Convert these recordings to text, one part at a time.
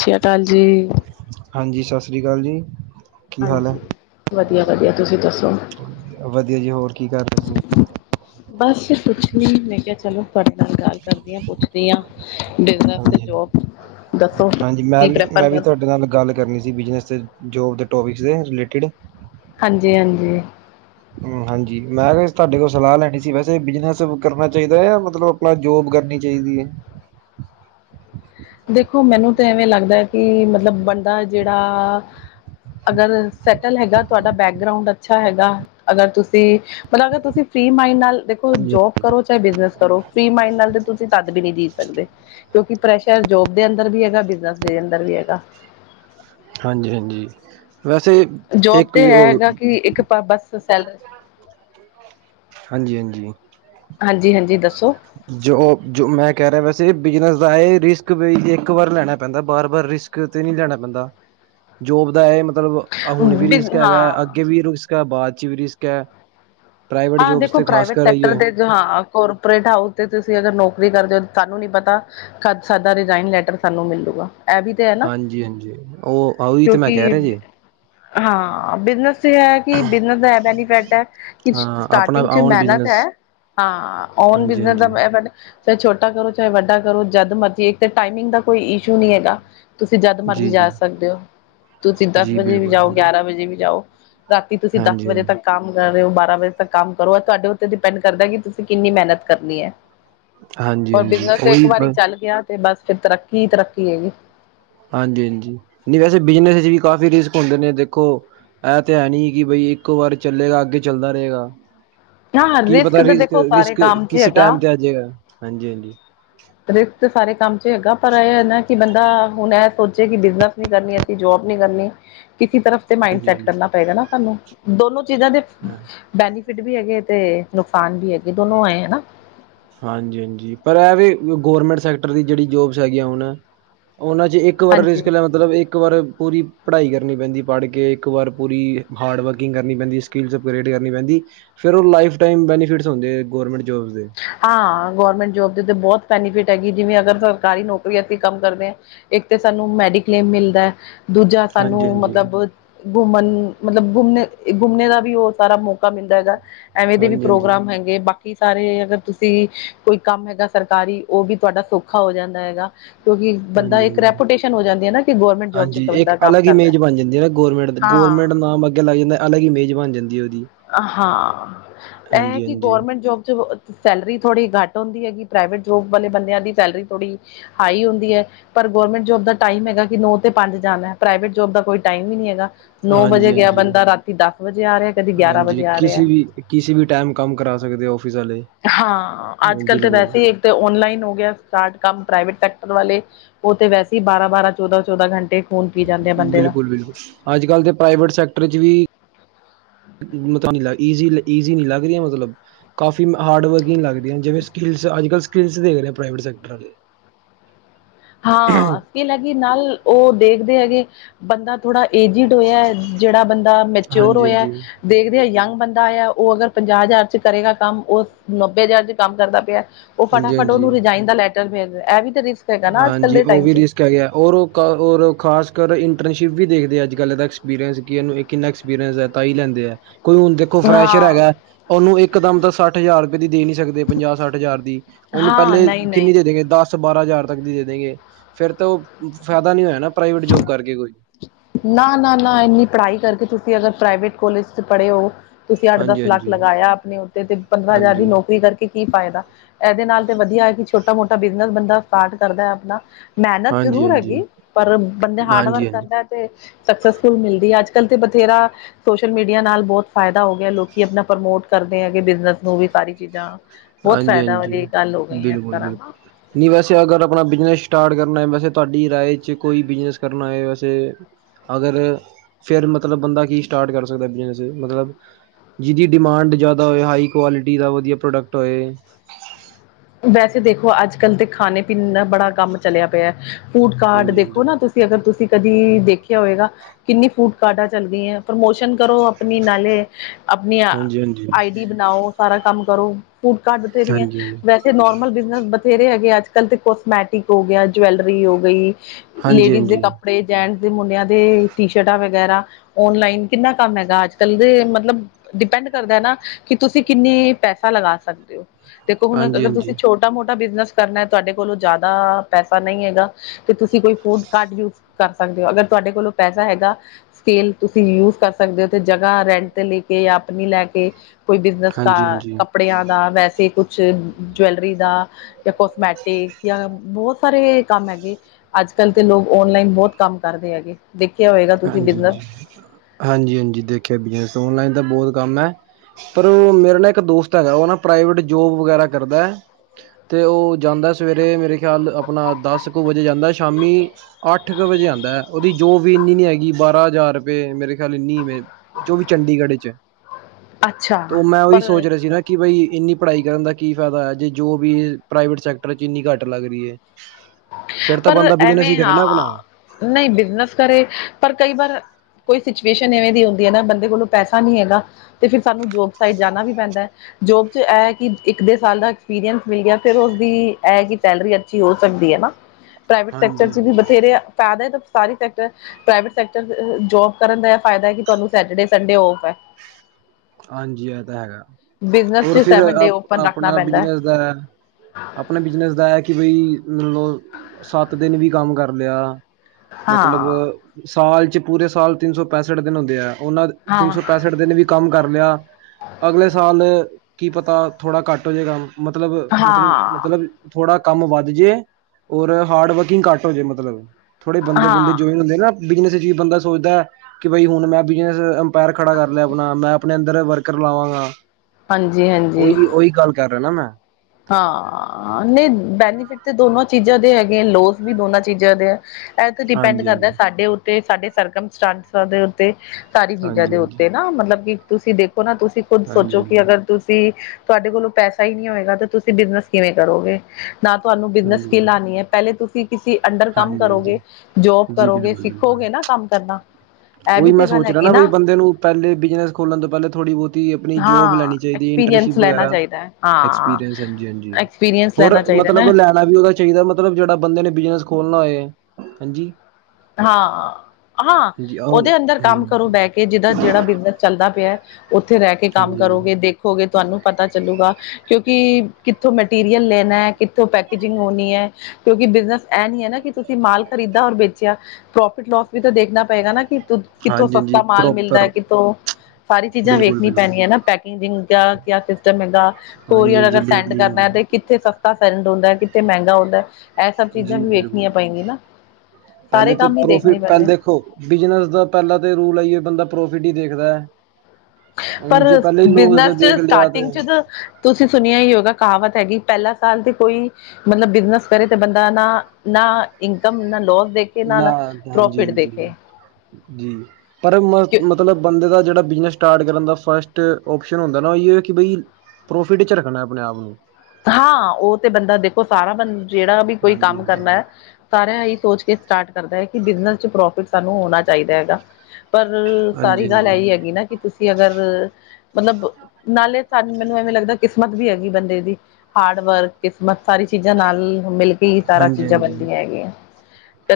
ਸਤ ਸ਼੍ਰੀ ਅਕਾਲ ਜੀ। ਹਾਂਜੀ, ਸਤਿ ਸ੍ਰੀ ਅਕਾਲ ਜੀ। ਕੀ ਹਾਲ ਹਾਂਜੀ, ਹੈ ਵਧੀਆ-ਵਧੀਆ, ਤੁਸੀਂ ਦੱਸੋ? ਵਧੀਆ ਜੀ, ਹੋਰ, ਕੀ ਕਰ ਰਹੇ ਸੀ? ਬਸ ਕੁਛ ਨੀ, ਮੈਂ ਕਿਹਾ ਚਲੋ ਤੁਹਾਡੇ ਨਾਲ ਗੱਲ ਕਰਦੀ ਆ, ਪੁੱਛਦੀ ਆ, ਬਿਜਨਸ ਤੇ ਹਾਂਜੀ ਜੋਬ ਦੱਸੋ, ਹਾਂਜੀ ਮੈਂ ਕੀ ਵੀ ਪ੍ਰੈਫਰ ਮੈਂ ਵੀ ਕਰ ਤੁਹਾਡੇ ਨਾਲ ਗੱਲ ਕਰਨੀ ਸੀ, ਬਿਜਨਸ ਜੋਬ ਦੇ ਟੋਪਿਕਸ ਦੇ, ਰਿਲੇਟੇਡ ਹਾਂਜੀ-ਹਾਂਜੀ। ਹਾਂਜੀ, ਮੈਂ ਕਿਹਾ ਤਹਾਡੇ ਕੋਲ ਸਲਾਹ ਲੈਣੀ ਸੀ, ਵੈਸੇ ਬਿਜਨਸ ਕਰਨਾ ਚਾਹੀਦਾ ਯਾ ਮਤਲਬ ਅਪਣਾ ਜੋਬ ਕਰਨੀ ਚਾਹੀਦੀ ਏ। ਦੇਖੋ ਮੈਨੂੰ ਤਾਂ ਇਵੇਂ ਲੱਗਦਾ ਹੈ ਕਿ, ਮਤਲਬ ਬੰਦਾ ਜਿਹੜਾ ਅਗਰ ਸੈਟਲ ਹੈਗਾ, ਤੁਹਾਡਾ ਬੈਕਗਰਾਊਂਡ ਅੱਛਾ ਹੈਗਾ, ਅਗਰ ਤੁਸੀਂ ਮਤਲਬ ਅਗਰ ਤੁਸੀਂ ਫ੍ਰਰੀ ਮਾਈੰਡ ਨਾਲ ਦੇਖੋ, ਹਾਂਜੀ ਜੋਬ ਕਰੋ ਚਾਹੇ ਬਿਜਨਸ ਕਰੋ, ਫਰੀ ਮਾਈੰਡ ਨਾਲ ਤੁਸੀਂ ਤਦ ਵੀ ਨਈ ਜੀ ਸਕਦੇ, ਕਿਉਂਕਿ ਪ੍ਰੈ ਸ਼ਰ ਜੋਬ ਦੇ ਅੰਦਰ ਵੀ ਹੈਗਾ, ਬਿਜਨਸ ਦੇ ਅੰਦਰ ਵੀ ਹੈਗਾ। ਹਾਂਜੀ -ਹਾਂਜੀ ਵੈਸੇ ਜੋਬ ਇੱਕ ਤੇ ਏ ਹੈਗਾ ਉਹ- ਕਿ, ਇੱਕ ਪਰਪਸ ਸੈਲ। ਹਾਂਜੀ -ਹਾਂਜੀ। ਹਾਂਜੀ -ਹਾਂਜੀ ਦੱਸੋ ਜੋ-ਜੋ ਮੈਂ ਕਹਿ ਰਿਹਾ, ਵੈਸੇ ਬਿਜਨਸ ਦਾ ਇਹ ਰਿਸਕ ਵੀ ਇੱਕ ਵਾਰ ਲੈਣਾ ਪੈਂਦਾ, ਬਾਰ-ਬਾਰ ਰਿਸਕ ਤੇ' ਨੀ ਲੈਣਾ ਪੈਂਦਾ, ਜੋਬ ਦਾ ਇਹ ਮਤਲਬ ਹੁਣ ਵੀ ਬਿ ਰਿਸਕ ਹੈਗਾ, ਹਾਂ ਅੱਗੇ ਵੀ ਰਕ ਕਿਆ ਬਾਅਦ ਚ'ਵੀ ਰਿਸਕ ਹੈ ਪ੍ਰਾਈ ਹਾਂ ਦੇਖੋ ਪ੍ਰਾਈਵੇਟ ਸੈਕਟਰ ਦੇ ਹਾਂ ਕੋਪੋਰੇਟ ਹਾਊਸ ਤੇ ਤੁਸੀਂ ਅਗਰ ਨੌਕਰੀ ਕਰਦੇ ਹੋ, ਸਾਨੂੰ ਨੀ ਪਤਾ ਕਦ ਸਾਡਾ ਰਿਜ਼ਾਇਨ ਲੈਟਰ ਸਾਨੂੰ ਮਿਲੂਗਾ, ਏ ਵੀ ਤੇ ਹੈ ਨਾ ਹਾਂਜੀ-ਹਾਂਜੀ ਓ ਉਹੀ ਤੇ ਮੈਂ ਕਹਿ ਕਿਉਂਕਿ ਰਿਹਾ ਜੀ ਹਾਂ ਬਿਜਨਸ ਹੈ ਕਿ, ਬਿਜਨਸ ਦਾ ਏ ਬੈਨੀਫਿਟ ਹੈ ਕਿ ਹਾਂ ਆਪਣਾ ਸਟਾਰਟਿੰਗ ਚ' ਓਨ ਮਿਹਨਤ ਬਿਜਨਸ ਹੈ, ਹਾਂ ਓਨ ਹਾਂਜੀ ਬਿਜਨਸ ਦਾ ਹਾਂਜੀ ਬਟ ਚਾਹੇ ਛੋਟਾ ਕਰੋ- ਚਾਹੇ ਵੱਡਾ ਕਰੋ- ਜਦ ਮਰਜ਼ੀ, ਇੱਕ ਤਾਂ ਟਾਈਮਿੰਗ ਦਾ ਕੋਈ ਇਸ਼ੂ ਨੀ ਹੈਗਾ ਤੁਸੀਂ ਜਦ ਮਰਜ਼ੀ ਜੀ ਜਾ ਜੀ ਸਕਦੇ ਹੋ, ਤੁਸੀਂ ਦਸ ਜੀ ਵਜੇ ਵੀ ਬਿਲਕੁਲ ਜਾਓ- ਬਿਲਕੁਲ ਗਿਆਰਾਂ ਵਜੇ ਵੀ ਜਾਓ ਰਾਤੀ ਤੁਸੀਂ ਦਸ ਹਾਂਜੀ ਵਜੇ ਹਾਂਜੀ ਤੱਕ ਕੰਮ ਕਰ ਰਹੇ ਹੋ, ਬਾਰਾਂ ਵਜੇ ਤੇ ਕੰਮ ਕਰੋ, ਤੁਹਾਡੇ ਉੱਤੇ ਡਿਪੈਂਡ ਕਰਦਾ ਕਿ ਤੁਸੀਂ ਕਿੰਨੀ ਮਿਹਨਤ ਕਰਨੀ ਏ। ਹਾਂਜੀ ਹੋਰ ਹਾਂਜੀ ਬਿਜਨਸ ਇੱਕ ਉਹੀ ਵਾਰੀ ਬ ਚੱਲ ਗਿਆ, ਤੇ ਬਸ ਫਿਰ ਤਰੱਕੀ- ਤਰੱਕੀ ਹੈਗੀ ਹਾਂਜੀ। ਨਹੀਂ ਵੈਸੇ ਬਿਜਨਸ ਵਿੱਚ ਵੀ ਕਾਫ਼ੀ ਰਿਸਕ ਹੁੰਦੇ ਨੇ ਦੇਖੋ ਇਹ ਤੇ ਹੈ, ਨੀ ਕਿ ਬਈ ਇੱਕੋ ਵਾਰ ਚੱਲੇਗਾ- ਅੱਗੇ ਚੱਲਦਾ ਰਹੇਗਾ ਹਾਂ ਕੀ ਰਿਸਕ ਪਤਾ ਤਾਂ ਦੇਖੋ ਸਾਰੇ ਰਿਸਕ-ਰਿਸਕ ਕੰਮ ਚ ਕਿਸ ਹੈਗਾ ਟੈਮ ਤੇ ਆਜੇਗਾ ਹਾਂਜੀ-ਹਾਂਜੀ। ਰਿਸਕ ਤੇ ਸਾਰੇ ਕੰਮ ਚ' ਹੈਗਾ, ਪਰ ਇਹ ਹੈ ਨਾ ਕਿ ਬੰਦਾ ਹੁਣ ਇਹ ਸੋਚੇ ਕਿ ਬਿਜਨਸ ਨੀ ਕਰਨੀ ਹੈ ਕੀ ਜੋਬ ਨੀ ਕਰਨੀ ਕਿਸੀ ਤਰਫ ਤੇ' ਮਾਇੰਡ ਹਾਂਜੀ ਸੈਟ ਹਾਂਜੀ ਕਰਨਾ ਪਏਗਾ ਨਾ ਤੁਹਾਨੂੰ ਦੋਨੋ ਚੀਜ਼ਾਂ ਦੇ ਹਾਂ ਬੈਨੀਫਿਟ ਵੀ ਹੈਗੇ ਤੇ ਨੁਕਸਾਨ ਵੀ ਹੈਗੇ ਦੋਨੋਂ ਆਏ ਹੈਾ। ਹਾਂਜੀ-ਹਾਂਜੀ ਪਰ ਇਹ ਵੀ ਗਰਮੈਂਟ ਸੈਕਟਰ ਦੀ ਜਿਹੜੀ ਜੋਬਸ ਹੈਗੀਆਂ ਉਹਨਾਂ ਚ' ਇੱਕ ਇੱਕ ਵਾਰ ਹਾਂਜੀ ਰੀਸਕ ਲਿਆ, ਮਤਲਬ ਇੱਕ ਇੱਕ ਵਾਰ ਪੂਰੀ ਪੜ੍ਹਾਈ ਕਰਨੀ ਪੈਂਦੀ ਪੜ੍ਹ ਕੇ, ਇੱਕ ਵਾਰ ਪੂਰੀ ਹਾਰਡ ਵਰਕਿੰਗ ਕਰਨੀ ਪੈਂਦੀ ਸਕ੍ਰੀਏਟ ਕਰਨੀ ਪੈਂਦੀ, ਫਿਰ ਉਹ ਲਾਈਫ ਟਾਈਮ ਬੈਨੀਫਿਟਸ ਹੁੰਦੇ ਆ ਗੌਰਰਮੈਂਟ ਜੋਬਸ ਦੇ ਹਾਂ ਗੌਰਮੈਂਟ ਜੋਬ ਦੇ ਉੱਤੇ ਬਹੁਤ ਬੈਨੀਫਿਟ ਹੈਗੀ, ਜਿਵੇਂ ਅਗਰ ਸਰਕਾਰੀ ਨੌਕਰੀ ਅਸੀਂ ਕੰਮ ਕਰਦੇ ਹਾਂ ਇੱਕ ਤੇ ਸਾਨੂੰ ਮੈਡੀਕਲੇਮ ਮਿਲਦਾ ਆ, ਦੂਜਾ ਸਾਨੂੰ ਹਾਂਜੀ-ਹਾਂਜੀ, ਹਾਂਜੀ-ਹਾਂਜੀ, ਮਤਲਬ ਘੁੰਮਣ ਮਤਲਬ ਘੁੰਮਨ-ਘੁੰਮਨੇ ਦਾ ਵੀ ਉਹ ਸਾਰਾ ਮੌਕਾ ਮਿਲਦਾ ਹੈਗਾ ਐਵੇਂ ਦੇ ਵੀ ਹਾਂਜੀ-ਹਾਂਜੀ, ਪ੍ਰੋਗਰਾਮ ਹੈਗੇ ਬਾਕੀ ਸਾਰੇ ਅਗਰ ਤੁਸੀਂ ਕੋਈ ਕੰਮ ਹੈਗਾ ਸਰਕਾਰੀ, ਉਹ ਵੀ ਤੁਹਾਡਾ ਸੌਖਾ ਹੋ ਜਾਂਦਾ ਹੈਗਾ ਕਿਉਂਕਿ ਬੰਦਾ ਹਾਂਜੀ ਇੱਕ ਹਾਂਜੀ ਹਾਂਜੀ ਰੈਪੂਟੇਸ਼ਨ ਹੋ ਜਾਂਦੀ ਹੈ ਨਾ, ਕਿ ਗੌਰਮੈਂਟ ਜੋਬ ਚ ਹਾਂਜੀ ਇੱਕ ਬੰਦਾ ਕੰਮ ਕਰਦਾ ਤੇ' ਹਾਂ ਗੌਰਰਮੈਂਟ ਨਾਮ ਅੱਗੇ ਲੱਗ ਜਾਂਦਾ, ਅਲਗ ਹੀ ਇਮੇਜ ਬਣ ਜਾਂਦੀ ਆ ਉਹਦੀ ਹਾਂ ਇਹ ਆ ਕਿ ਹਾਂਜੀ-ਹਾਂਜੀ, ਗੌਰੌਰਮੈਂਟ ਜੋਬ 'ਚ ਸੈਲਰੀ ਥੋੜ੍ਹੀ ਘੱਟ ਹੁੰਦੀ ਹੈਗੀ, ਪ੍ਰਾਈਵੇਟ ਜੋਬ ਵਾਲੇਆ ਬੰਦਿਆਂ ਦੀ ਸੈਲਰੀ ਥੋੜ੍ਹੀ ਹਾਈ ਹੁੰਦੀ ਹੈ ਪਰ ਗੌਰਰਮੈਂਟ ਜੋਬ ਦਾ ਟਾਈਮ ਹੈਗਾ ਕਿ ਨੌ ਤੇ ਪੰਜ ਜਾਣਾ, ਪ੍ਰਾਈਵੇਟ ਜੋਬ ਦਾ ਕੋਈ ਟਾਈਮ ਵੀ ਨੀ ਹੈਗਾ ਨੌ ਵਜੇ ਗਿਆ ਹਾਂਜੀ-ਹਾਂਜੀ, ਹਾਂਜੀ ਬੰਦਾ ਰਾਤੀ ਦਸ ਵਜੇ ਆ ਰਿਹਾ, ਕਦੀ ਗਿਆਰ ਹਾਂਜੀ ਕਿਸੀ ਵੀ ਕਿਸੀ ਵੀ ਟਾਈਮ ਕੰਮ ਕਰਾ ਸਕਦੇ ਹੋ ਆਫਿਸ ਆਲੇ ਹਾਂ ਅੱਜ ਕੱਲ੍ਹ ਤਾਂ ਵੈਸੇ ਹੀ ਇੱਕ ਤਾਂ ਔਨਲਾਈਨ ਹੋ ਗਿਆ ਸਟਾਰਟ ਕੰਮ ਪ੍ਰਾਈਵੇਟ ਸੈਕਟਰ ਵਾਲੇ ਉਹ ਤੇ ਵੈਸੇ ਈ ਬਾਰਾਂ-ਬਾਰਾਂ ਚੌਦਾਂ-ਚੌਦਾਂ ਘੰਟੇ ਖੂਨ ਪੀ ਜਾਂਦੇ ਆ ਬੰਦੇ ਦਾ ਬਿਲਕੁਲ ਬਿਲਕੁਲ [unintelligible] ਅੱਜ ਕੱਲ੍ਹ ਦੇ ਪ੍ਰਾਈਵੇਟ ਸੈਕਟਰ ਚ ਵੀ ਮਬ ਨੀਜ਼ੀ [unintelligible] ਈਜ਼ੀ ਨੀ ਲੱਗ ਰਹੀਆਂ ਮਤਲਬ ਕਾਫੀ ਹਾਰਡ ਵਰਕਿੰਗ ਲੱਗਦੀਆਂ ਜਿਵੇਂ ਸਕਿੱਲਸ ਅੱਜ ਕੱਲ੍ਹ ਸਕਿੱਲਸ ਦੇਖ ਰਹੇ ਪ੍ਰਾਈਵੇਟ ਸੈਕਟਰ ਹਾਂ ਕੀ ਲੱਗੀ ਨਾਲ ਉਹ ਦੇਖਦੇ ਹੈਗੇ ਬੰਦਾ ਥੋੜਾ ਏਜਿਡ ਹੋਇਆ ਜਿਹੜਾ ਬੰਦਾ ਮੈਚਓਰ ਹਾਂਜੀ ਹੋਇਆ ਹਾਂਜੀ ਦੇਖਦੇ ਹਾਂ ਯੰਗ ਬੰਦਾ ਆਇ ਉਹ ਅਗਰ ਪੰਜਾਹ ਹਜ਼ਾਰ 'ਚ ਕਰੇਗਾ ਕੰਮ ਉਹ ਨੱਬੇ ਹਜ਼ਾਰ 'ਚ ਕੰਮ ਕਰਦਾ ਪਿਆ ਉਹ ਹਾਂਜੀ ਫਟਾਫਟ ਉਹਨੂੰ ਹਾਂਜੀ ਰਿਜਾਇਨ ਦਾ ਲੈਟਰ ਭੇਜਦੇ ਐਹ ਵੀ ਤਾਂ ਰ ਹਾਂਜੀ ਉਹ ਵੀ ਰਿਸ ਕਹਿ ਗਿਆ ਔ ਉਹ ਕ ਰ ਖਾਸ ਕਰ ਇੰਟਰਸ਼ਿਪ ਵੀ ਦੇਖਦੇ ਆ ਅੱਜ ਕੱਲ ਇਹਦਾ ਐਕਸਪੀਰੀਅੰਸ ਕਿੰਨਾ ਐਕਸਪੀ ਰੀਅੰਸ ਤਾਂ ਹੀ ਲੈਂਦੇ ਕੋਈ ਹੁਣ ਦੇਖੋ ਫਰੈਸ਼ਰ ਹਾਂ ਹੈਗਾ ਐ ਉਹਨੂੰ ਇੱਕ ਦਮ ਤਾਂ ਸੱਠ ਹਜ਼ਾਰ ਰੁਪਏ ਦੀ ਦੇ ਨੀ ਸਕਦੇ, ਪੰਜਾਹ ਸੱਠ ਹਜ਼ਾਰ ਦੀ ਉਹਨੂੰ ਹਾਂ ਪਹਿਲੇ ਨਹੀਂ ਨਹੀਂ ਕਿੰਨੀ ਦੇ ਦੇਗੇ ਦਸ ਬਾਰਾਂ ਹਜ਼ਾਰ ਤੱਕ ਦੀ ਦੇ ਦੇਗੇ ਫੇਰ ਤਾਂ ਉਹ ਫਾਇਦਾ ਨੀ ਹੋਇਆ ਨਾ ਪ੍ਰਾਈਵੇਟ ਜੋਬ ਕਰਕੇ ਕੋਈ ਨਾ ਨਾ ਨਾ ਇੰਨੀ ਪੜ੍ਹਾਈ ਕਰਕੇ ਤੁਸੀਂ, ਅਗਰ ਪ੍ਰਾਈਵੇਟ ਕੋਲੇਜ ਪੜ੍ਹੇ ਓ ਤੁਸੀਂ ਅੱਠ ਦਸ ਹਾਂਜੀ ਲੱਖ ਹਾਂਜੀ ਹਾਂਜੀ ਲਗਾਇਆ ਆਪਣੇ ਉੱਤੇ ਤੇ ਪੰਦਰਾਂ ਹਜ਼ਾਰ ਦੀ ਹਾਂਜੀ ਨੌਕਰੀ ਕਰਕੇ ਕੀ ਫਾਇਦਾ ਇਹਦੇ ਨਾਲ ਤੇ ਵਧੀਆ ਹੈ ਕਿ ਛੋਟਾ ਮੋਟਾ ਬਿਜਨਸ ਬੰਦਾ ਸਟਾਰਟ ਕਰਦਾ ਹੈ ਆਪਣਾ ਮਿਹਨਤ ਹਾਂਜੀ ਜ਼ਰੂਰ ਹੈਗੀ ਪਰ ਬੰਦੇ ਹਾਰਡ ਹਾਂਜੀ ਵਰਕ ਹਾਂਜੀ ਕਰਦਾ ਤੇ ਸਕਸੈਸਫੁਲ ਮਿਲਦੀ ਅੱਜ ਕੱਲ੍ਹ ਤੇ ਬਥੇਰਾ ਸੋਸ਼ਲ ਮੀਡੀਆ ਨਾਲ ਬਹੁਤ ਫਾਇਦਾ ਹੋ ਗਿਆ ਲੋਕੀ ਆਪਣਾ ਪ੍ਰਮੋਟ ਕਰਦੇ ਹੈਗੇ ਬਿਜਨਸ ਨੂੰ ਵੀ ਸਾਰੀ ਚੀਜ਼ਾਂ ਬਹੁਤ ਹਾਂਜੀ ਫਾਇਦਾ ਹਾਂਜੀ ਵਾਲੀ ਗੱਲ ਹੋ ਗਈ ਹੈ ਇਸ ਬਿਲਕੁਲ ਤਰ੍ਹਾਂ ਬਿਲਕੁਲ ਨਾ ਨਹੀਂ ਵੈਸੇ ਅਗਰ ਆਪਣਾ ਬਿਜਨਸ ਸਟਾਰਟ ਕਰਨਾ ਐ, ਵੈਸੇ ਤੁਹਾਡੀ ਰਾਏ ਚ ਕੋਈ ਬਿਜਨਸ ਕਰਨਾ ਐ ਵੈਸੇ ਅਗਰ ਫਿਰ ਮਤਲਬ ਬੰਦਾ ਕੀ ਸਟਾਰਟ ਕਰ ਸਕਦਾ ਬਿਜਨਸ ਮਤਲਬ ਜਿਹਦੀ ਡਿਮਾਂਡ ਜ਼ਿਆਦਾ ਹੋਏ ਹਾਈ ਕੁਆਲਿਟੀ ਦਾ ਵਧੀਆ ਪ੍ਰੋਡਕਟ ਹੋਏ ਵੈਸੇ ਦੇਖੋ ਅੱਜ ਕੱਲ੍ਹ ਤਾਂ ਖਾਣੇ ਪੀਣ ਦਾ ਬੜਾ ਕੰਮ ਚਲਿਆ ਪਿਆ ਫੂਡ ਕਾਰਡ ਹਾਂਜੀ ਦੇਖੋ ਹਾਂਜੀ ਨਾ ਤੁ ਸੀ ਅਗਰ ਤੁਸੀਂ ਕਦੀ ਦੇਖਿਆ ਹੋਏਗਾ ਕਿੰਨੀ ਫੂਟ ਕਾਰਡਾਂ ਚੱਲਦੀਆ ਪ੍ਰਮੋਸ਼ਨ ਕਰੋ ਆਪਣੀ ਨਾਲੇ ਆਪਣੀ ਹਾਂਜੀ ਹਾਂਜੀ ਆਈ ਡੀ ਬਣਾਓ ਸਾਰਾ ਕੰਮ ਕਰੋ ਫੂਡ ਕਾਰ ਬਥੇਰੀਆਂ ਹਾਂਜੀ ਵੈਸੇ ਨੋਰਮਲ ਬਿਜਨਸ ਬਥੇਰੇ ਹੈਗੇ ਅੱਜ ਕੱਲ ਤੇ ਕੋਸਮੈਟਿਕ ਹੋ ਗਿਆ ਜੁੈਲਰੀ ਹੋ ਗਈ ਹਾਂਜੀ ਲੇਡੀਜ਼ ਦੇ ਹਾਂਜੀ ਕੱਪੜੇ ਜੈਂਟਸ ਦੇ ਮੁੰਡਿਆਂ ਦੇ ਟੀ ਸ਼ਰਟਾਂ ਵਗੈਰਾ ਔਨਲਾਈਨ ਕਿੰਨਾ ਕੰਮ ਹੈਗਾ ਅੱਜ ਕੱਲ੍ਹ ਦੇ ਮਤਲਬ ਡਿਪੈਂਡ ਕਰਦਾ ਹੈ ਨਾ ਕਿ, ਤੁਸੀਂ ਕਿੰਨੀ ਪੈਸਾ ਲਗਾ ਸਕਦੇ ਓ ਹੁਣ ਹਾਂਜੀ ਅਗਰ ਤੁਸੀਂ ਹਾਂਜੀ ਛੋਟਾ- ਮੋਟਾ ਬਿਜਨਸ ਕਰਨਾ ਤੁਹਾਡੇ ਕੋਲੋਂ ਜ਼ਿਆਦਾ ਪੈਸਾ ਨਹੀਂ ਹੈਗਾ ਤੇ ਤੁਸੀਂ ਕੋਈ ਫੂਡ ਕਾਰਟ ਯੂਜ਼ ਕਰ ਸਕਦੇ ਹੋ ਅਗਰ ਤੁਹਾਡੇ ਕੋਲੋਂ ਪੈਸਾ ਹੈਗਾ ਸਕੇਲ ਤੁਸੀਂ ਯੂਜ ਕਰ ਸਕਦੇ ਓ ਜਗ੍ਹਾ ਰੈਂਟ ਤੇ ਲੈ ਕੇ ਜਾਂ ਆਪਣੀ ਲੈ ਕੇ ਕੋਈ ਬਿਜਨਸ ਕ ਹਾਂਜੀ ਹਾਂਜੀ ਹਾਂਜੀ ਕੱਪੜਿਆਂ ਦਾ ਵੈਸੇ ਕੁਛ ਜੂਐਲਰੀ ਦਾ ਜਾਂ ਕੋਸਮੈਟਿਕ ਜਾਂ ਬਹੁਤ ਸਾਰੇ ਕੰਮ ਹੈਗੇ ਅੱਜ ਕੱਲ੍ਹ ਤੇ ਲੋਕ ਔਨਲਾਈਨ ਬਹੁਤ ਕੰਮ ਕਰਦੇ ਹੈਗੇ ਦੇਖਿਆ ਹੋਏਗਾ ਤੁਸੀਂ ਬਿਜਨਸ ਹਾਂਜੀ ਹਾਂਜੀ ਹਾਂਜੀ ਦੇਖਿਆ ਬਿਜਨਸ ਔਨਲਾਈਨ ਦਾ ਬਹੁਤ ਕੰਮ ਐ ਪਰ ਉਹ ਮੇਰੇ ਨਾਲ ਇੱਕ ਦੋਸਤ ਹੈਗਾ ਉਹ ਨਾ ਪ੍ਰਾਈਵੇਟ ਜੋਬ ਵਗੈਰਾ ਕਰਦਾ ਐ ਤੇ ਉਹ ਜਾਂਦਾ ਸਵੇਰੇ ਮੇਰੇ ਖਿਆਲ ਆਪਣਾ ਦਸ ਕੁ ਵਜੇ ਜਾਂਦਾ ਸ਼ਾਮੀ ਅੱਠ ਕੁ ਵਜੇ ਆਉਂਦਾ ਹੈ, ਉਹਦੀ ਜੋ ਵੀ ਇੰਨੀ ਨੀ ਹੈਗੀ ਬਾਰਾਂ ਹਜ਼ਾਰ ਰੁਪਏ ਮੇਰੇ ਖਿਆਲ ਇੰਨੀ ਵੇ ਉਹ ਵੀ ਚੰਡੀਗੜ੍ਹ ਚ ਅੱਛਾ ਤੋ ਮੈਂ ਓਹੀ ਪਰ ਸੋਚ ਰੇਹਾ ਸੀ ਨਾ। ਕਿ ਬਈ ਏਨੀ ਪੜ੍ਹਾਈ ਕਰਨ ਦਾ ਕੀ ਫਾਇਦਾ ਹੋਯਾ, ਜੇ ਜੋਬ ਈ ਪ੍ਰਾਈਵੇਟ ਸੈਕਟਰ ਚ ਇੰਨੀ ਘੱਟ ਲੱਗ ਰਹੀ ਏ। ਪਰ ਐਵੇਂ ਹਾਂ ਨਾ ਆਪਣਾ ਨਈ ਬਿਜ਼ਨਸ ਕਰੇ, ਪਰ ਕਈ ਵਾਰ ਕੋਈ ਸਿਚੁਏਸ਼ਨ ਐਵੇਂ ਦੀ ਹੁੰਦੀ ਏ ਨਾ ਬੰਦੇ ਕੋਲੋਂ ਪੈਸਾ ਨੀ ਹੈਗਾ ਤੇ ਫਿਰ ਸਾਨੂੰ ਜੋਬ ਸਾਈਡ ਜਾਣਾ ਵੀ ਪੈਂਦਾ। ਜੋਬ ਚ ਏਹ ਕਿ ਇੱਕ-ਡੇਢ ਸਾਲ ਦਾ ਐਕਸਪੀਰੀੰਸ ਮਿਲ ਗਿਆ ਫੇਰ ਉਸਦੀ ਏਹ ਕਿ ਸੈਲਰੀ ਅੱਛੀ ਹੋ ਸਕਦੀ ਏ ਨਾ। ਪ੍ਰਾਈਵੇਟ ਸੈਕਟਰ ਹਾਂਜੀ ਚ ਵੀ ਹਾਂਜੀ ਬਥੇਰੇ ਫਾਇਦੇ ਏ ਤਾਂ ਸਾਰੇ ਸੈਕਟਰ ਪ੍ਰਵੇਟ ਸੈਕਟਰ ਅਹ ਆ ਜੋਬ ਕਰਨ ਦਾ ਏਹ ਫਾਇਦਾ ਏ ਕਿ ਤੁਹਾਨੂੰ ਸੈਟਰਡੇ ਸੰਡੇ ਅਫ ਐ। ਹਾਂਜੀ ਏਹ ਤਾਂ ਹੈਗਾ, ਬਿਜਨਸ ਹੋਰ ਚ ਫਿਰ ਸੈਵਨ ਆਪਣਾ ਬਿਜ਼ਨਸ ਦਾ ਹਾਂ। ਆਪਣੇ ਬਿਜ਼ਨਸ ਦਾ ਏ ਕਿ ਬਈ ਮਤਲਬ ਸੱਤ ਦਿਨ ਵੀ ਕੰਮ ਕਰ ਲਿਆ ਮਤਲਬ ਹਾਂ ਸਾਲ ਚ ਪੂਰੇ ਸਾਲ ਤਿੰਨ ਸੌ ਪੈਂਸਠ ਦਿਨ ਹੁੰਦੇ ਆ, ਓਨਾਂ ਤਿੰਨ ਹਾਂ ਸੌ ਪੈਂਸ ਸਠ ਦਿਨ ਵੀ ਕੰਮ ਕਰ ਲਿਆ, ਅਗਲੇ ਸਾਲ ਕੀ ਪਤਾ ਥੋੜਾ ਘੱਟ ਹੋ ਜੇ ਕੰਮ ਹਾਂ ਮਤਲਬ-ਮਤਲਬ-ਮਤਲਬ। ਥੋੜਾ ਕਾਮ ਵੱਧ ਜੇ ਔਰ ਹਾਰਡ ਵਰਕਿੰਗ ਘੱਟ ਹੋ ਜੇ ਮਤਲਬ ਥੋੜੇ ਬੰਦੇ-ਬੁੰਦੇ ਹਾਂ ਜੁਆਇਨ ਹੁੰਦੇ ਆ ਨਾ ਬਿਜ਼ਨਸ ਚ ਬੰਦਾ ਸੋਚਦਾ ਕਿ ਬਈ ਹੁਣ ਮੈਂ ਬਿਜਨਸ ਪੈਰ ਖੜਾ ਕਰ ਲਿਆ ਆਪਣਾ, ਮੈਂ ਆਪਣੇ ਅੰਦਰ ਵਰਕਰ ਲਾਵਾਂਗਾ ਹਾਂਜੀ ਹਾਂਜੀ ਉਹੀ- ਉਹੀ ਗੱਲ ਕੇਹ ਰੇਹਾ ਨਾ ਮੈਂ ਹਾਂ ਨੀ ਬੈਨੀਫਿਟ ਤੇ ਦੋਨਾਂ ਚੀਜ਼ਾਂ ਦੇ ਹੈਗੇ, ਲੋਸ ਵੀ ਦੋਨਾਂ ਚੀਜ਼ਾਂ ਦੇ ਆ। ਏਹ ਤੇ ਡਿਪੈਂਡ ਹਾਂਜੀ ਕਰਦਾ ਹਾਂਜੀ ਏ ਸਾਡੇ ਉੱਤੇ, ਸਾਡੇ ਸਰਕਮਸਟਾਂਸਸ ਦੇ ਉੱਤੇ ਸਾਰੀ ਚੀਜ਼ਾਂ ਹਾਂਜੀ ਦੇ ਹਾਂਜੀ ਉੱਤੇ ਨਾ, ਮਤਲਬ ਕਿ ਤੁਸੀਂ ਦੇਖੋ ਨਾ ਤੁਸੀਂ ਖੁੱਦ ਹਾਂਜੀ ਸੋਚੋ ਕਿ ਹਾਂਜੀ ਅਗਰ ਤੁਸੀਂ ਤੁਹਾਡੇ ਕੋਲੋਂ ਪੈਸਾ ਹੀ ਨੀ ਹੋਏਗਾ ਤੇ ਤੁਸੀਂ ਬਿਜ਼ਨਸ ਕਿਵੇਂ ਕਰੋਗੇ, ਨਾ ਤੁਹਾਨੂੰ ਬਿਜ਼ਨਸ ਸਕਿੱਲ ਹਾਂਜੀ ਆਣੀ ਏ। ਪੈਲੇ ਤੁਸੀਂ ਕਿਸੀ ਅੰਡਰ ਕੰਮ ਹਾਂਜੀ ਹਾਂਜੀ ਕਰੋਗੇ, ਜੋਬ ਜੀ ਕਰੋਗੇ ਬਿਲਕੁਲ ਬਿਲਕੁਲ ਸਿੱਖੋਗੇ ਨਾ ਕੰਮ ਕਰਨਾ ਇਹ ਉਹੀ ਵੀ ਮੈਂ ਤੇ ਗੱਲ ਸੋਚ ਰਿਹਾ ਹੈਗੀ ਨਾ ਬਾਈ ਬੰਦੇ ਨੂੰ ਪੈਲੇ ਬਿਜ਼ਨਸ ਖੋਲਣ ਤੋਂ ਪੈਲੇ ਥੋੜੀ ਬੋਤੀ ਆਪਣੀ ਜੋਬ ਹਾਂ ਲੈਣੀ ਚਾਇਦੀ ਐ, ਇੰਟਰਸਿਪ ਐਕਸਪੀਰੀਅੰਸ ਲੈਣਾ ਵਗੈਰਾ ਚਾਹੀਦਾ ਹੈ ਹਾਂ ਐਕਸਪੀਰੀਅੰਸ ਹਾਂਜੀ-ਹਾਂਜੀ, ਐਕਸਪੀਰੀਅੰਸ ਹੋਰ ਲੈਣਾ ਚਾਹੀਦਾ ਮਤਲਬ ਨਾ ਲੈ ਣਾ ਵੀ ਓਦਾ ਚਾਈਦਾ ਮਤਲਬ ਜੇੜਾ ਬੰਦੇ ਨੇ ਬਿਜ਼ਨਸ ਖੋਲਣਾ ਹੋਏ ਹਾਂਜੀ ਹਾਂਆ ਹਾਂ, ਹਾਂਜੀ ਆਹ ਹੁਣ- ਓਦੇ ਅੰਦਰ ਹਮ ਕੰਮ ਕਰੋ ਬੈਕੇ ਜਿੱਦਾਂ ਜੇੜਾ ਬਿਜ਼ਨਸ ਚੱਲਦਾ ਪਿਆ ਏ। ਉੱਥੇ ਰੇਹ ਕੇ ਕੰਮ ਹਾਂਜੀ ਹਾਂਜੀ ਕਰੋਗੇ, ਦੇਖੋਗੇ ਤੁਹਾਨੂੰ ਪਤਾ ਚੱਲੂਗਾ। ਕਿਉਂਕਿ ਕਿੱਥੋਂ ਮਟੀਰੀਅਲ ਲੈਣਾ ਏ, ਕਿੱਥੋਂ ਪੈਕੇਜਿੰਗ ਹੋਣੀ ਐ। ਕਿਉਂਕਿ ਬਿਜ਼ਨਸ ਏ ਨੀ ਏ ਨਾ ਕਿ ਤੁਸੀਂ ਮਾਲ ਖਰੀਦਾ ਔਰ ਵੇਚਿਆ। ਪ੍ਰੋਫਿਟ ਲੋਸ ਵੀ ਤਾਂ ਦੇਖਣਾ ਪਏਗਾ ਨਾ ਕਿ ਕਿੱਥੋਂ ਹਾਂਜੀ ਹਾਂਜੀ ਸਸਤਾ ਮਾਲ ਮਿਲਦਾ ਪ੍ਰੋਪਰ ਐ ਕਿੱਥੋਂ ਸਾਰੀ ਚੀਜ਼ਾਂ ਬਿਲਕੁਲ ਵੇਖੀਆਂ ਬਿਲਕੁਲ ਪੈਣੀਆਂ ਨਾ, ਪੈਕਿੰਜਿੰਗ ਦਾ ਕਿਆ ਸਿਸਟਮ ਹੈਗਾ। ਹਾਂਜੀ ਕੋਰੀਅਰ ਹਾਂਜੀ ਅਗਰ ਸੈਂਡ ਲੇਬਲਿੰਗ ਕਰਨਾ ਤੇ ਕਿੱਥੇ ਸਸਤਾ ਸੇਂਡ ਹੁੰਦਾ ਏ, ਕਿੱਥੇ ਮਹਿੰਗਾ ਹੁੰਦਾ ਏ। ਇਹ ਸਭ ਚੀਜ਼ਾਂ ਵੀ ਵੇਖਣੀਆਂ ਪਏਗੀਆਂ ਨਾ। ਪੈਲੇ ਸਾਰੇ ਤੇ ਕੰਮ ਹੀ ਪ੍ਰੋਫਿਟ ਦੇਖਣੇ ਪੈਲੇ ਪੈਣੇ ਦੇਖੋ ਬਿਜ਼ਨਸ ਦਾ ਪੈਲਾਂ ਤਾਂ ਰੂਲ ਆਈ ਏ, ਬੰਦਾ ਪ੍ਰੋਫਿਟ ਈ ਦੇਖਦਾ ਏ। ਪਰ ਬਿਜ਼ਨਸ ਚ ਦੇਖ ਲਿਆ ਤੇ ਸਟਾਰਟਿੰਗ ਚ ਤ ਤੁਸੀਂ ਸੁਣਿਆ ਈ ਹੋਗਾ, ਕਹਾਵਤ ਹੈਗੀ ਪੈਲਾਂ ਸਾਲ ਤੇ ਕੋਈ ਮਤਲਬ ਬਿਜ਼ਨਸ ਕਰੇ ਤੇ ਬੰਦਾ ਨਾ-ਨਾ ਇਨਕਮ, ਨਾ ਲੋਸ ਦੇਖੇ ਦੇਖੇ, ਨਾ ਪ੍ਰੋਫਿਟ ਦੇਖੇ। ਜੀ-ਜੀ। ਪਰ ਮ ਕਿ ਮਤਲਬ ਬੰਦੇ ਦਾ ਜੇੜਾ ਬਿਜ਼ਨਸ ਸਟਾਰਟ ਕਰਨ ਦਾ ਫਸਟ ਆਪਸ਼ਨ ਹੁੰਦਾ ਨਾ ਓਹ ਓ ਕਿ ਬਈ ਪ੍ਰੋਫਿਟ ਚ ਰੱਖਣਾ ਏ ਆਪਣੇ ਆਪ ਨੂੰ। ਹਾਂ ਉਹ ਤੇ ਬੰਦਾ ਦੇਖੋ ਸਾਰਾ ਬੰ ਜੇੜਾ ਵੀ ਕੋਈ ਹਾਂਜੀ ਕੰਮ ਹਾਂਜੀ ਕਰਨਾ ਐ ਸਾਰਿਆਂ ਹੀ ਸੋਚ ਕੇ ਸਟਾਰਟ ਕਰਦਾ ਐ ਕਿ ਬਿਜ਼ਨਸ ਚ ਪ੍ਰੋਫਿਟ ਸਾਨੂੰ ਹੋਣਾ ਚਾਈਦਾ ਹੈਗਾ। ਪਰ ਸਾਰੀ ਹਾਂਜੀ ਗੱਲ ਐਈ ਹਾਂਜੀ ਹੈਗੀ ਨਾ, ਕੇ ਤੁਸੀਂ ਅਗਰ ਮਲਬ ਨਾਲੇ ਸਾਨੂੰ ਮੇਨੂੰ ਐਵੇਂ ਲੱਗਦਾ ਕਿਸਮਤ ਵੀ ਹੈਗੀ ਬੰਦੇ ਦੀ ਹਾਡ ਵਰਕ ਕਿਸਮਤ ਸਾਰੀ ਚੀਜ਼ਾਂ ਨਾਲ ਮੀਲ ਕੇ ਹੀ ਸਾਰਾ ਚੀਜ਼ਾਂ ਹਾਂਜੀ ਬਣਦੀਆਂ ਹੈਗੀਆਂ ਆ।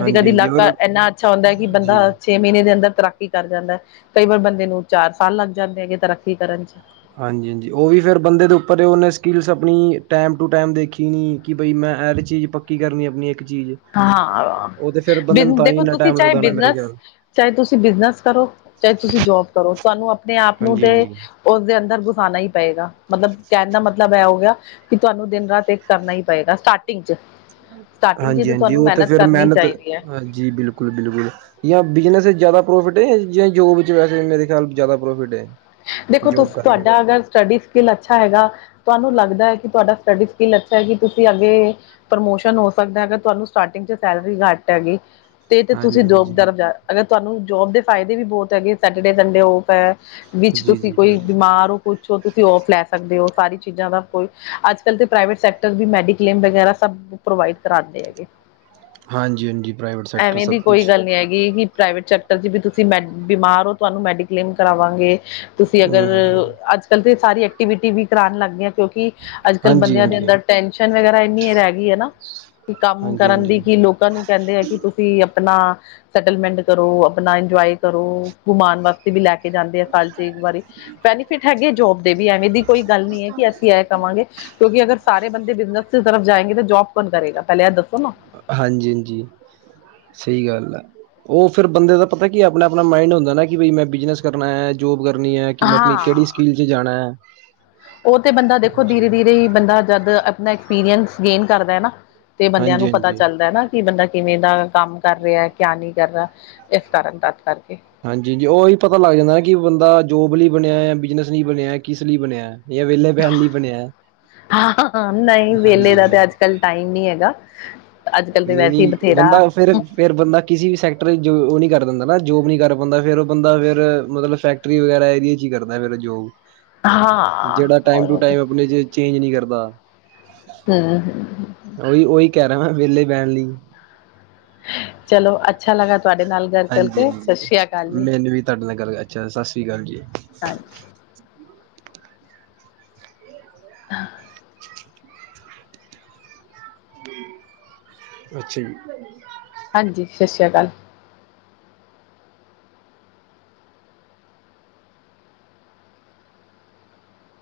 ਹਾਂਜੀ ਹਾਂਜੀ ਲਾਕਾ ਹੋਰ ਐਨਾ ਅੱਛਾ ਹੁੰਦਾ ਆ ਕੀ ਬੰਦਾ ਜੀ ਛੇ ਮੀਨੇ ਦੇ ਅੰਦਰ ਤਾਰਾਕੀ ਕਰ ਜਾਂਦਾ ਐ ਕਈਵਰ ਬੰਦੇ ਨੂੰ ਚਾਰ ਸਾਲ ਲੱਗ ਜਾਂਦੇ ਹੈਗੇ ਤਰਾਕੀ ਕਰਨ ਚ। ਹਾਂਜੀ ਜੀ, ਓ ਵੀ ਫੇਰ ਬੰਦੇ ਦੇ ਉੱਪਰ ਓਨੇ ਸਕਿੱਲਸ ਆਪਣੀ ਟੈਮ ਟੂ ਟੈਮ ਦੇਖੀ ਨੀ ਕਿ ਬਈ ਮੈਂ ਐ ਚੀਜ਼ ਪੱਕੀ ਕਰਨੀ ਆਪਣੀ ਇੱਕ ਚੀਜ਼। ਹਾਂਅ ਉਹ ਤੇ ਫਿਰ ਬੰਦੇ ਨੂੰ ਬ ਤਾਂ ਹੀ ਦੇਖੋ ਇੰਨਾ ਤੁਸੀਂ ਟਾਈਮ ਚਾਹੇ ਲੱਗਦਾ ਹੋਣਾ ਮੇਰੇ ਬੀਜਨਸ ਖਿਆਲ ਚਾਏ ਤੁਸੀਂ ਬਿਜਨਸ ਕਰੋ, ਚਾਏ ਤੁਸੀਂ ਜੋਬ ਕਰੋ ਤੁਹਾਨੂੰ ਆਪਣੇ ਆਪ ਨੂੰ ਹਾਂਜੀ ਤੇ ਹਾਂਜੀ ਓਸਦੇ ਅੰਦਰ ਗੁਸਾਣਾ ਈ ਪਏਗਾ, ਮਲਬ ਕੈਣ ਦਾ ਮਤਲਬ ਐ ਗੇਆ ਕੇ ਤੁਹਾਨੂੰ ਦੇਨ ਰਾਤ ਇੱਕ ਕਰਨਾ ਈ ਪਏਗਾ ਸਟਾਟੀਂਗ ਚ। ਸਟਾਰਟਿੰਗ ਚ ਤਾਂ ਹਾਂਜੀ-ਹਾਂਜੀ ਤੁਹਾਨੂੰ ਓਤੇ ਮਿਹਨਤ ਫੇਰ ਕਰਨੀ ਮੈਨਤ ਚਾਹੀਦੀ ਹੈ ਹਾਂਜੀ ਬਿਲਕੁਲ- ਬਿਲਕੁਲ ਯਾ ਬਿਜਨਸ ਚ ਜਾਦਾ ਪ੍ਰੋਫਿਟ ਏ ਯਾ ਜ ਜੋਬ ਚ ਵੈਸੇ ਮੇਰੇ ਖੇਆਲ ਜਾਦਾ ਪ੍ਰੋਫੇਟ ਏ। ਦੇਖੋ ਤੁਸ ਤੁਆਡਾ ਅਗਰ ਸਟਾਡੀਸ ਕਿੱਲ ਅੱਛਾ ਹੈਗਾ, ਤੁਆਨੂੰ ਲੱਗਦਾ ਐ ਕੀ ਤੁਆਡਾ ਸਟੱਡੀ ਕਿੱਲ ਅੱਛਾ ਐ ਕੇ ਤੁਸੀਂ ਅੱਗੇ ਪ੍ਰਮੋਸ਼ਨ ਹੋ ਸਕਦਾ ਏ ਅਗਰ ਤੁਆਨੂੰ ਸਟਾਟੀਂਗ ਚ ਸੈਲਰੀ ਘੱਟ ਹੈਗੀ ਤੇ ਤੇ ਤੁਸੀਂ ਹਾਂਜੀ ਜੋਬ ਹਾਂਜੀ ਦਰਜਾਓ, ਅਗਰ ਤੁਹਾਨੂੰ ਜੋਬ ਦੇ ਫਾਈਦੇ ਵੀ ਬੋਤ ਹੈਗੇ ਸੈਟਰਡੇ ਸੰਡੇ ਓਫ ਵਿੱਚ ਜੀ ਤੁਸੀਂ ਜੀ ਕੋਈ ਬਿਲਕੁਲ ਬੀਮਾਰ ਓ ਕੁੱਛੋ ਤੁਸੀਂ ਔਫ ਲੈ ਸਕਦੇ ਹੋ, ਸਾਰੀ ਚੀਜ਼ਾਂ ਦਾ ਕੋਈ ਅੱਜ- ਕੱਲ੍ਹ ਤਾਂ ਪ੍ਰਾਈਵੇਟ ਸੈਕਟਰ ਵੀ ਮੈਡੀਕਲੇਮ ਵਗੈਰਾ ਸਭ ਪ੍ਰੋਵਾਈਡ ਕਰਾਦੇ ਹੈਗੇ। ਹਾਂਜੀ ਹਾਂਜੀ ਪ੍ਰਾਈਵੇਟ ਸੈਕਟਰ ਐਵੇਂ ਸਭ ਦੀ ਕੋਈ ਕੁਛ ਗੱਲ ਨੀ ਹੈਗੀ, ਕੇ ਪ੍ਰਾਈਵੇਟ ਚ ਪਰ ਜੀਵੇ ਤੁਸੀਂ ਮੈ ਬੀਮਾਰ ਹੋ ਤੁਹਾਨੂੰ ਮੈਡੀਕਲੇਮ ਕਰਾਵਾਂਗੇ ਤੁਸੀਂ ਹਮ, ਅਗਰ ਹਾਂਜੀ ਅੱਜ-ਕੱਲ ਤੇ ਸਾਰੀ ਐਕਟੀਵਿਟੀ ਵੀ ਕਰਾਣ ਲੱਗ ਗਈ ਐ ਕੋਕੀ ਅੱਜ-ਕੱਲ ਹਾਂਜੀ ਬੰਦੇਆਂ ਦੇ ਹਾਂਜੀ ਅੰਦਰ ਟੈਸ਼ਨ ਵਗੈਰਾ ਏਨੀ ਰੈ ਗਈ ਹਏ ਨਾ ਕੰਮ ਹਾਂਜੀ ਕਰਨ ਦੀ ਕੀ ਲੋਕਾਂ ਨੂੰ ਕੈਂਦੇ ਆ ਕਿ ਤੁਸੀਂ ਆਪਣਾ ਸੈਟਲਮੈਂਟ ਕਰੋ ਆਪਣਾ ਇੰਜੋਏ ਕਰੋ ਗਮਾਣ ਵਾਸਤੇ ਵੀ ਲੈ ਕੇ ਜਾਂਦੇ ਆ ਸਾਲ ਚ ਇੱਕ ਵਾਰੀ ਬੈਨੀਫਿਟ ਹੈਗੇ ਜੋਬ ਦੇ ਵੀ ਐਵੇਂ ਦੀ ਕੋਈ ਗੱਲ ਨੀ ਐ ਕੇ ਅਸੀਂ ਏ ਕਵਾਗੇ ਕਿਉਂਕ ਅਗਰ ਸਾਰੇ ਬੰਦੇ ਬਿਜਨਸ ਤਰਫ਼ ਜਾਏਂਗੇ ਤਾਂ ਜੋਬ ਬ ਕਰੇਗਾ ਪੈਲੇ ਐ ਦੱਸੋ ਨਾ। ਹਾਂਜੀ-ਹਾਂਜੀ। ਸਈ ਗੱਲ ਐ ਓ ਫਿਰ ਬੰਦੇ ਦਾ ਪਤਾ ਕੀ ਅਪਣਾ-ਅਪਣਾ ਮਾਈੰਡ ਹੁੰਦਾ ਨਾ ਕਿ ਬ ਮੈਂ ਬੀਜਨਸ ਕਰਨਾ ਐ ਜੋਬ ਕਰਨੀ ਐ ਕੀ ਮੈਂ ਅਪਣੀ ਕੇੜੀ ਸਟਡੀ ਚ ਜਾਣੈ ਓ ਤੇ ਬੰਦਾ ਦੇਖੋ ਦੀਰੇ-ਦੀਰੇ ਹੀ ਬੰਦਾ ਜਦ ਅਪਣਾ ਐਕਸਪੀਰੀਅੰਸ ਗੇਨ ਕਰਦਾ ਹੈ ਨਾ ਤੇ ਬੰਦਿਆਂ ਹਾਂਜੀ ਨੂੰ ਪਤਾ ਹਾਂਜੀ ਚੱਲਦਾ ਐ ਨਾ ਕੀ ਬੰਦਾ ਕਿਵੇਂ ਦਾ ਕੰਮ ਕਰ ਰੇਆ ਏਕਿਆ ਨਈ ਕਰ ਰਾ ਏਸ ਤਾਰਨ ਤਤ ਕਰਕੇ ਹਾਂਜੀ ਜੀ ਓਈ ਪਤਾ ਲੱਗ ਜਾਂਦਾ ਕੀ ਬੰਦਾ ਜੋਬ ਲੀ ਬਣਿਆ ਐ ਬਿਜਨਸ ਲਈ ਬਣੇਆ ਕੀਸ ਲੀ ਬਣੇਐ। [unintelligible] ਹਾਂ ਨਈ ਹਾਂਜੀ ਵੇਲੇ ਦਾ ਹਾਂਜੀ ਤੇ ਅੱਜ-ਕੱਲ ਟਾਈਮ ਨੀ ਹੈਗਾ ਅੱਜ ਕੱਲ ਤੇ ਨੀ-ਨੀ ਵੈਸੇ ਹੀ ਬਥੇਰਾ ਬੰਦਾ ਫੇ--ਰ ਫੇਰ ਬੰਦਾ ਕਿਸੀ ਵੀ ਸੈਕਟਰ ਜੋ ਓ ਨੀ ਕਰ ਦਿੰਦਾ ਨਾ ਜੋਬ ਨੀ ਕਰ ਪੋਂਦਾ ਫੇਰ ਓ ਬੰਦਾ ਫੇਰ ਮਤਲਬ ਫੈਕ ਟਰੀ ਵਗੈਰਾ ਏਦੀ ਚ ਈ ਕਰਦਾ ਫੇਰ ਜੋਗ ਹਾਂ ਜੇੜਾ ਟਾਈਮ ਔਰ ਟੂ ਉਹ ਤੇ ਟਾਈਮ ਆਪਣੇ ਚ ਚੇਂਜ ਨੀ ਕਰਦਾ ਹਮ ਹਮ। ਓਈ-ਓਈ ਕੈ ਰੇਆ ਮੈਂ ਵੇਲੇ ਬੈਣ ਲੀ। ਚਲੋ ਅੱਛਾ ਲੱਗਾ ਤੁਆਡੇ ਨਾਲ ਗੱਲ ਕਰਕੇ ਸਤਿ ਹਾਂਜੀ-ਹਾਂਜੀ ਸ਼੍ਰੀ ਅਕਾਲ ਜੀ ਮੈਨੂੰ ਵੀ ਤੁਹਾਡੇ ਨਾਲ ਗੱਲ ਅੱਛਾ ਸਸਰੀ ਕਾਲ ਜੀ। ਹਾਂਜੀ ਅੱਛਾ ਜੀ। ਹਾਂਜੀ, ਸਤਿ ਸ਼੍ਰੀ ਅਕਾਲ।